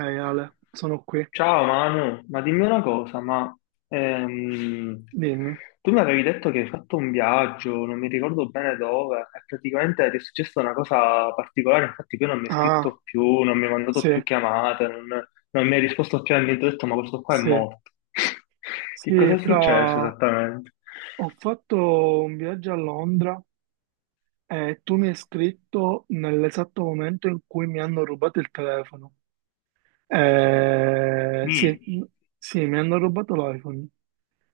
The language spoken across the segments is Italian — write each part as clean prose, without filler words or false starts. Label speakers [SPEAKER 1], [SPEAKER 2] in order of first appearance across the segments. [SPEAKER 1] Ehi Ale, sono qui,
[SPEAKER 2] Ciao Manu, ma dimmi una cosa, ehm,
[SPEAKER 1] dimmi.
[SPEAKER 2] tu mi avevi detto che hai fatto un viaggio, non mi ricordo bene dove, e praticamente ti è successa una cosa particolare, infatti poi non mi hai
[SPEAKER 1] Ah,
[SPEAKER 2] scritto più, non mi hai mandato
[SPEAKER 1] sì,
[SPEAKER 2] più chiamate, non mi hai risposto più a niente, ho detto ma questo qua è
[SPEAKER 1] sì,
[SPEAKER 2] morto. Che cosa
[SPEAKER 1] sì,
[SPEAKER 2] è successo
[SPEAKER 1] fra...
[SPEAKER 2] esattamente?
[SPEAKER 1] Ho fatto un viaggio a Londra e tu mi hai scritto nell'esatto momento in cui mi hanno rubato il telefono. Sì,
[SPEAKER 2] Mm.
[SPEAKER 1] sì, mi hanno rubato l'iPhone.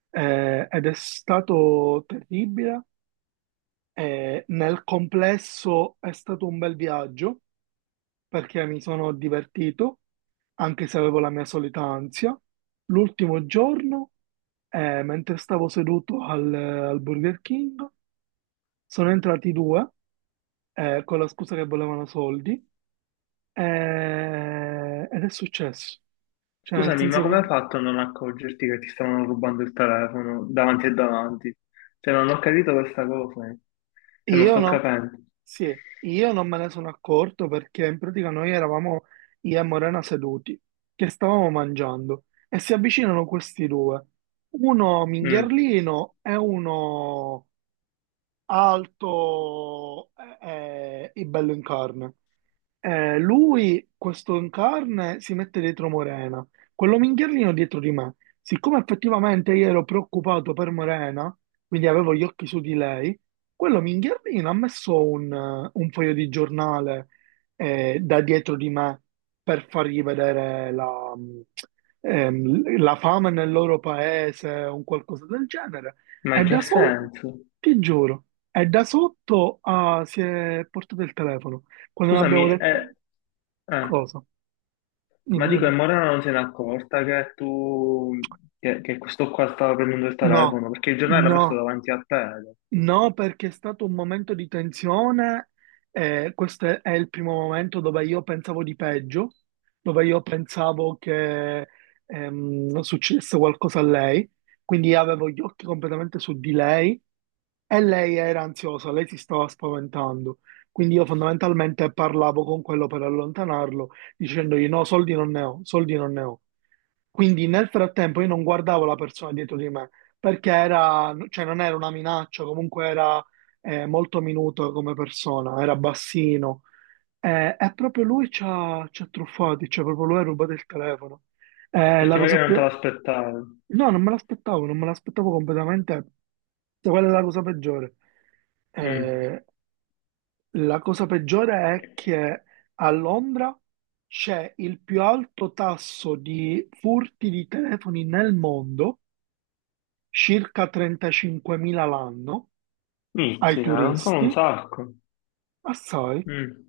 [SPEAKER 1] Ed è stato terribile. Nel complesso è stato un bel viaggio perché mi sono divertito, anche se avevo la mia solita ansia. L'ultimo giorno, mentre stavo seduto al, al Burger King, sono entrati due, con la scusa che volevano soldi, ed è successo. Cioè, nel
[SPEAKER 2] Scusami, ma come hai
[SPEAKER 1] senso
[SPEAKER 2] fatto a non accorgerti che ti stavano rubando il telefono davanti e davanti? Cioè non ho capito questa cosa.
[SPEAKER 1] che
[SPEAKER 2] Se non
[SPEAKER 1] io
[SPEAKER 2] sto
[SPEAKER 1] no,
[SPEAKER 2] capendo.
[SPEAKER 1] sì, io non me ne sono accorto perché in pratica noi eravamo io e Morena seduti, che stavamo mangiando, e si avvicinano questi due, uno
[SPEAKER 2] Mm.
[SPEAKER 1] mingherlino e uno alto e bello in carne. Lui, questo in carne, si mette dietro Morena, quello minghierlino dietro di me. Siccome effettivamente io ero preoccupato per Morena, quindi avevo gli occhi su di lei, quello minghierlino ha messo un foglio di giornale da dietro di me per fargli vedere la, la fame nel loro paese o un qualcosa del genere.
[SPEAKER 2] Ma
[SPEAKER 1] È
[SPEAKER 2] in
[SPEAKER 1] da
[SPEAKER 2] che
[SPEAKER 1] sotto,
[SPEAKER 2] senso?
[SPEAKER 1] ti giuro, è da sotto a si è portato il telefono. Quando non
[SPEAKER 2] Scusami,
[SPEAKER 1] abbiamo detto
[SPEAKER 2] eh, eh,
[SPEAKER 1] cosa?
[SPEAKER 2] ma
[SPEAKER 1] Dimmi,
[SPEAKER 2] dico, e
[SPEAKER 1] dimmi.
[SPEAKER 2] Morena non se n'è accorta che tu, che questo qua stava prendendo il
[SPEAKER 1] No,
[SPEAKER 2] telefono, perché il giornale l'ha messo
[SPEAKER 1] no,
[SPEAKER 2] davanti a te, hai detto.
[SPEAKER 1] no, perché è stato un momento di tensione. Questo è il primo momento dove io pensavo di peggio, dove io pensavo che succedesse qualcosa a lei. Quindi avevo gli occhi completamente su di lei. E lei era ansiosa, lei si stava spaventando. Quindi io fondamentalmente parlavo con quello per allontanarlo, dicendogli no, soldi non ne ho, soldi non ne ho. Quindi nel frattempo io non guardavo la persona dietro di me, perché era, cioè non era una minaccia, comunque era molto minuto come persona, era bassino. E proprio lui ci ha truffati, cioè proprio lui ha rubato il telefono.
[SPEAKER 2] Perché
[SPEAKER 1] La
[SPEAKER 2] magari
[SPEAKER 1] cosa
[SPEAKER 2] non
[SPEAKER 1] più...
[SPEAKER 2] te l'aspettavi.
[SPEAKER 1] No, non me l'aspettavo, non me l'aspettavo completamente. Sai qual è la cosa peggiore?
[SPEAKER 2] Mm.
[SPEAKER 1] Eh, la cosa peggiore è che a Londra c'è il più alto tasso di furti di telefoni nel mondo, circa 35.000 l'anno, ai
[SPEAKER 2] Mizzica, non sono un
[SPEAKER 1] turisti,
[SPEAKER 2] sacco.
[SPEAKER 1] assai.
[SPEAKER 2] Mm.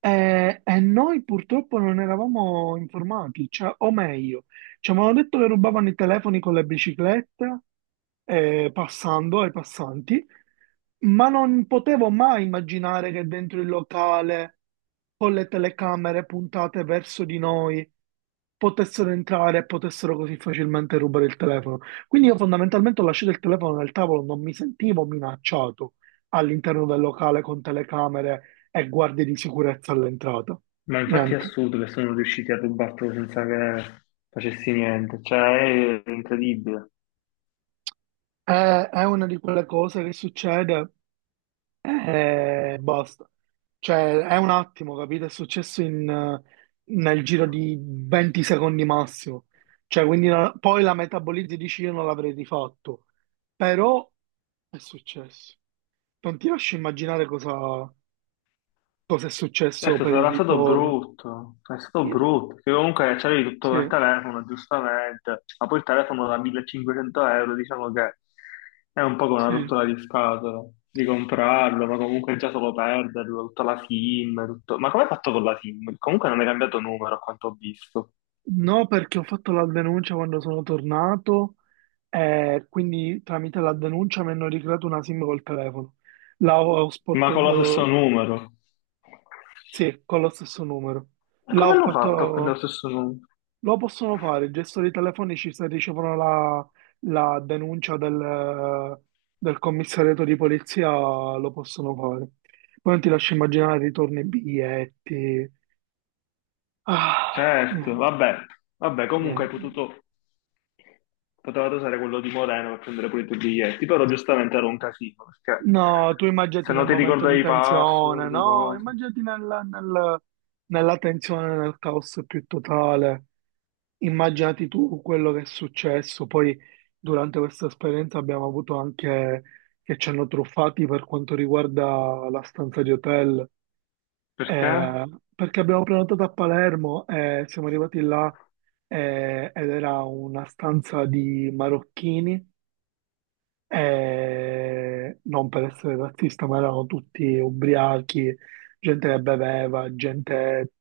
[SPEAKER 1] E noi purtroppo non eravamo informati, cioè, o meglio, ci avevano detto che rubavano i telefoni con le biciclette, passando ai passanti, ma non potevo mai immaginare che dentro il locale, con le telecamere puntate verso di noi, potessero entrare e potessero così facilmente rubare il telefono. Quindi io fondamentalmente ho lasciato il telefono nel tavolo, non mi sentivo minacciato all'interno del locale con telecamere e guardie di sicurezza all'entrata.
[SPEAKER 2] Ma infatti è
[SPEAKER 1] Niente.
[SPEAKER 2] assurdo che sono riusciti a rubartelo senza che facessi niente, cioè è incredibile.
[SPEAKER 1] È, è una di quelle cose che succede e basta. Cioè, è un attimo, capito? È successo in, nel giro di 20 secondi massimo. Cioè, quindi poi la metabolizzi e dici io non l'avrei rifatto. Però è successo. Non ti lascio immaginare cosa, cosa è successo
[SPEAKER 2] Certo,
[SPEAKER 1] per il
[SPEAKER 2] sarà stato
[SPEAKER 1] ritorno.
[SPEAKER 2] brutto, è stato
[SPEAKER 1] Io-
[SPEAKER 2] brutto, che comunque c'avevi tutto
[SPEAKER 1] Sì,
[SPEAKER 2] nel telefono, giustamente, ma poi il telefono da 1500 euro, diciamo che è un po' come una
[SPEAKER 1] sì.
[SPEAKER 2] rottura di scatola, di comprarlo, ma comunque già solo perderlo, tutta la SIM, tutto... Ma come hai fatto con la SIM? Comunque non hai cambiato numero, a quanto ho visto,
[SPEAKER 1] No, perché ho fatto la denuncia quando sono tornato e quindi tramite la denuncia mi hanno ricreato una SIM col telefono. La ho, ho
[SPEAKER 2] ma
[SPEAKER 1] sporto,
[SPEAKER 2] con lo stesso numero.
[SPEAKER 1] sì, con lo stesso numero.
[SPEAKER 2] Ma
[SPEAKER 1] La
[SPEAKER 2] come
[SPEAKER 1] ho
[SPEAKER 2] l'ho fatto a prendere
[SPEAKER 1] fatto,
[SPEAKER 2] lo stesso numero?
[SPEAKER 1] lo possono fare, i gestori telefonici se ricevono la, la denuncia del, del commissariato di polizia lo possono fare. Poi non ti lascio immaginare ritorni, biglietti. Ah,
[SPEAKER 2] Certo,
[SPEAKER 1] niente.
[SPEAKER 2] vabbè, vabbè, comunque hai
[SPEAKER 1] Niente.
[SPEAKER 2] potuto, potevate usare quello di Moreno per prendere pure i tuoi biglietti, però giustamente era un casino, perché
[SPEAKER 1] No, tu immaginati
[SPEAKER 2] se
[SPEAKER 1] nel
[SPEAKER 2] non ti
[SPEAKER 1] momento di
[SPEAKER 2] ricordavi i
[SPEAKER 1] tensione,
[SPEAKER 2] password,
[SPEAKER 1] no?
[SPEAKER 2] cose,
[SPEAKER 1] Immaginati nella tensione, nel caos più totale. Immaginati tu quello che è successo. Poi, durante questa esperienza, abbiamo avuto anche che ci hanno truffati per quanto riguarda la stanza di hotel.
[SPEAKER 2] perché?
[SPEAKER 1] Eh, perché abbiamo prenotato a Palermo e siamo arrivati là ed era una stanza di marocchini e non per essere razzista, ma erano tutti ubriachi, gente che beveva, gente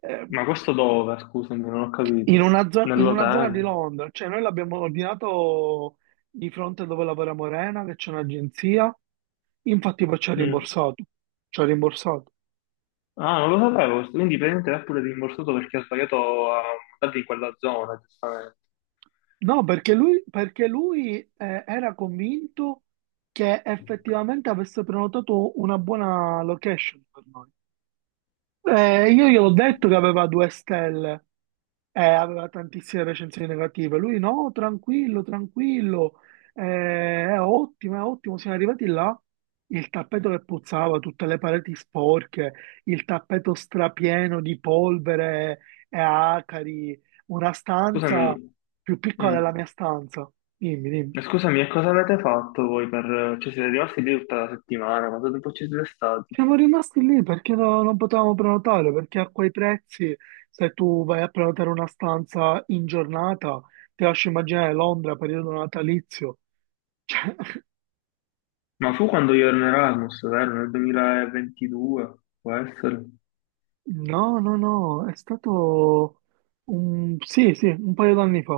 [SPEAKER 1] ehm,
[SPEAKER 2] Ma questo dove, scusami, non ho
[SPEAKER 1] in
[SPEAKER 2] capito,
[SPEAKER 1] una, in una zona di
[SPEAKER 2] nell'hotel?
[SPEAKER 1] Londra. Cioè, noi l'abbiamo ordinato di fronte dove lavora Morena, che c'è un'agenzia. Infatti, poi ci ha
[SPEAKER 2] Mm.
[SPEAKER 1] rimborsato. Ci ha rimborsato.
[SPEAKER 2] Ah, non lo sapevo, quindi praticamente l'ha pure rimborsato perché ha sbagliato a mandarti in quella zona, giustamente.
[SPEAKER 1] No, perché lui era convinto che effettivamente avesse prenotato una buona location per noi. Io gli ho detto che aveva 2 stelle. Aveva tantissime recensioni negative. Lui no, tranquillo, tranquillo, è ottimo, è ottimo. Siamo arrivati là, il tappeto che puzzava, tutte le pareti sporche, il tappeto strapieno di polvere e acari, una
[SPEAKER 2] Scusami,
[SPEAKER 1] stanza più piccola
[SPEAKER 2] mm.
[SPEAKER 1] della mia stanza. Dimmi, dimmi.
[SPEAKER 2] Ma scusami, e cosa avete fatto voi per... Cioè siete rimasti lì tutta la settimana, quanto tempo ci siete stati?
[SPEAKER 1] Siamo rimasti lì perché non potevamo prenotare, perché a quei prezzi, se tu vai a prenotare una stanza in giornata, ti lascio immaginare Londra, periodo natalizio. Cioè,
[SPEAKER 2] Ma fu quando io ero in Erasmus, vero? Nel 2022, può essere?
[SPEAKER 1] no, no, no, è stato un... sì, sì, un paio d'anni fa.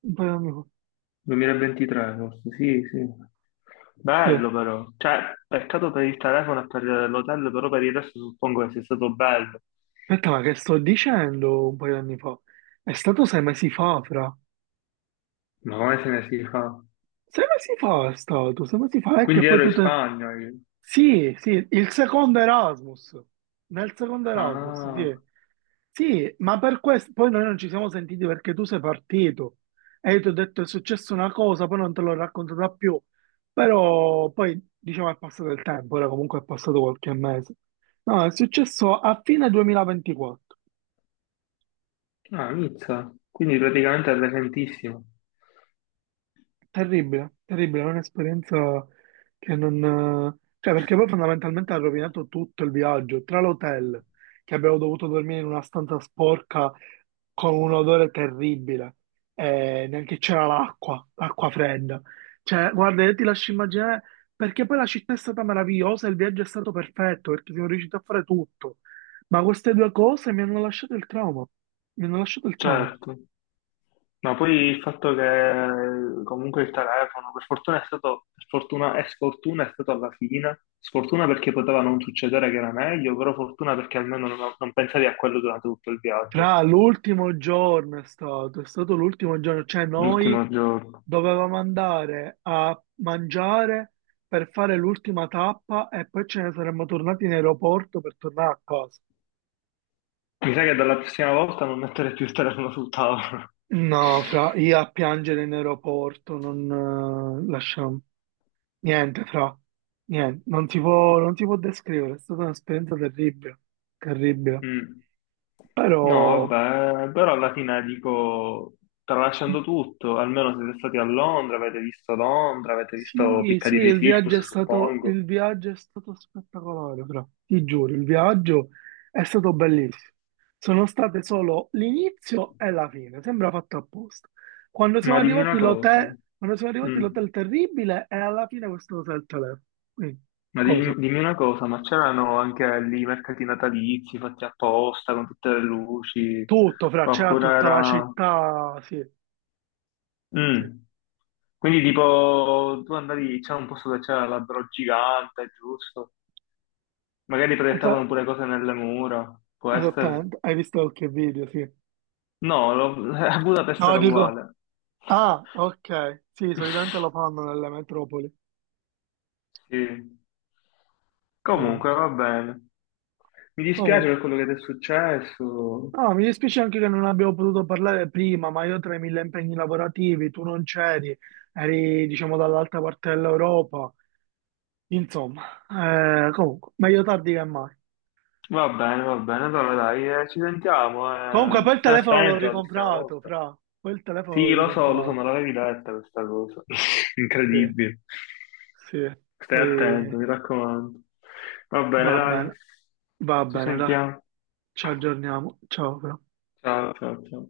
[SPEAKER 1] Un paio d'anni fa.
[SPEAKER 2] 2023 forse, sì, sì.
[SPEAKER 1] Sì.
[SPEAKER 2] Bello però, cioè, peccato per il telefono e per l'hotel, però per il resto suppongo che sia stato bello.
[SPEAKER 1] Aspetta, ma che sto dicendo un paio d'anni fa? È stato 6 mesi fa, fra.
[SPEAKER 2] Ma come se ne si fa?
[SPEAKER 1] 6 mesi fa è stato, 6 mesi fa, è che
[SPEAKER 2] Quindi
[SPEAKER 1] poi
[SPEAKER 2] ero
[SPEAKER 1] tu
[SPEAKER 2] in
[SPEAKER 1] te...
[SPEAKER 2] Spagna io.
[SPEAKER 1] Sì, sì, il secondo Erasmus, nel secondo Erasmus,
[SPEAKER 2] Ah,
[SPEAKER 1] sì. Sì, ma per questo poi noi non ci siamo sentiti perché tu sei partito e io ti ho detto è successa una cosa, poi non te l'ho raccontata più, però poi diciamo è passato il tempo, ora comunque è passato qualche mese. No, è successo a fine 2024.
[SPEAKER 2] ah, Nizza. Quindi praticamente è recentissimo.
[SPEAKER 1] Terribile, terribile, è un'esperienza che non... Cioè, perché poi fondamentalmente ha rovinato tutto il viaggio, tra l'hotel, che abbiamo dovuto dormire in una stanza sporca con un odore terribile, e neanche c'era l'acqua, l'acqua fredda. Cioè, guarda, io ti lascio immaginare, perché poi la città è stata meravigliosa, il viaggio è stato perfetto, perché siamo riusciti a fare tutto, ma queste due cose mi hanno lasciato il trauma, mi hanno lasciato il trauma.
[SPEAKER 2] Certo. Ma poi il fatto che comunque il telefono, per fortuna è stato, per fortuna e sfortuna è stato alla fine, sfortuna perché poteva non succedere che era meglio, però fortuna perché almeno non, non pensavi a quello durante tutto il viaggio,
[SPEAKER 1] Fra l'ultimo giorno è stato l'ultimo giorno, cioè noi
[SPEAKER 2] l'ultimo giorno.
[SPEAKER 1] dovevamo andare a mangiare per fare l'ultima tappa e poi ce ne saremmo tornati in aeroporto per tornare a casa.
[SPEAKER 2] Mi sa che dalla prossima volta non mettere più il telefono sul tavolo.
[SPEAKER 1] No, fra, io a piangere in aeroporto, non lasciamo niente, fra, niente, non si può, non si può descrivere, è stata un'esperienza terribile, terribile.
[SPEAKER 2] Mm.
[SPEAKER 1] Però
[SPEAKER 2] No, vabbè, però alla fine dico, tralasciando tutto, almeno siete stati a Londra, avete visto
[SPEAKER 1] sì, sì,
[SPEAKER 2] Piccadilly
[SPEAKER 1] il viaggio è
[SPEAKER 2] Circus,
[SPEAKER 1] stato,
[SPEAKER 2] suppongo.
[SPEAKER 1] il viaggio è stato spettacolare, fra. Ti giuro, il viaggio è stato bellissimo. Sono state solo l'inizio e la fine, sembra fatto apposta. Quando siamo
[SPEAKER 2] Ma dimmi
[SPEAKER 1] arrivati
[SPEAKER 2] una cosa,
[SPEAKER 1] l'hotel, quando siamo arrivati
[SPEAKER 2] mm.
[SPEAKER 1] l'hotel terribile e alla fine questo hotel telefono. Quindi,
[SPEAKER 2] Ma
[SPEAKER 1] cosa?
[SPEAKER 2] dimmi, una cosa, ma c'erano anche lì i mercati natalizi fatti apposta con tutte le luci,
[SPEAKER 1] Tutto, fra, c'era
[SPEAKER 2] oppure
[SPEAKER 1] tutta la
[SPEAKER 2] era...
[SPEAKER 1] città, sì, sì.
[SPEAKER 2] Mm. Quindi tipo tu andavi, c'era un posto dove c'era l'albero gigante, giusto? Magari
[SPEAKER 1] Esa-
[SPEAKER 2] proiettavano pure cose nelle mura, può essere?
[SPEAKER 1] esattamente, hai visto qualche video, sì.
[SPEAKER 2] No, a Budapest
[SPEAKER 1] No,
[SPEAKER 2] era
[SPEAKER 1] dico,
[SPEAKER 2] uguale.
[SPEAKER 1] ah, ok, sì, solitamente lo fanno nelle metropoli.
[SPEAKER 2] Sì. Comunque va bene. Mi dispiace
[SPEAKER 1] Comunque,
[SPEAKER 2] per quello che ti è successo.
[SPEAKER 1] no, mi dispiace anche che non abbiamo potuto parlare prima, ma io tra i mille impegni lavorativi, tu non c'eri, eri diciamo dall'altra parte dell'Europa, insomma, comunque, meglio tardi che mai.
[SPEAKER 2] Va bene, allora dai, ci sentiamo,
[SPEAKER 1] Comunque,
[SPEAKER 2] eh.
[SPEAKER 1] poi il
[SPEAKER 2] Stai
[SPEAKER 1] telefono l'ho
[SPEAKER 2] attento la prossima
[SPEAKER 1] ricomprato,
[SPEAKER 2] volta.
[SPEAKER 1] fra, poi il telefono
[SPEAKER 2] Sì,
[SPEAKER 1] l'ho
[SPEAKER 2] lo so, me
[SPEAKER 1] ricomprato,
[SPEAKER 2] l'avevi detta questa cosa.
[SPEAKER 1] sì,
[SPEAKER 2] Incredibile.
[SPEAKER 1] sì,
[SPEAKER 2] Stai attento,
[SPEAKER 1] poi
[SPEAKER 2] mi raccomando. Va
[SPEAKER 1] va
[SPEAKER 2] bene, dai,
[SPEAKER 1] bene, va
[SPEAKER 2] ci
[SPEAKER 1] bene, dai,
[SPEAKER 2] sentiamo.
[SPEAKER 1] ci aggiorniamo, ciao, fra.
[SPEAKER 2] Ciao, ciao, ciao.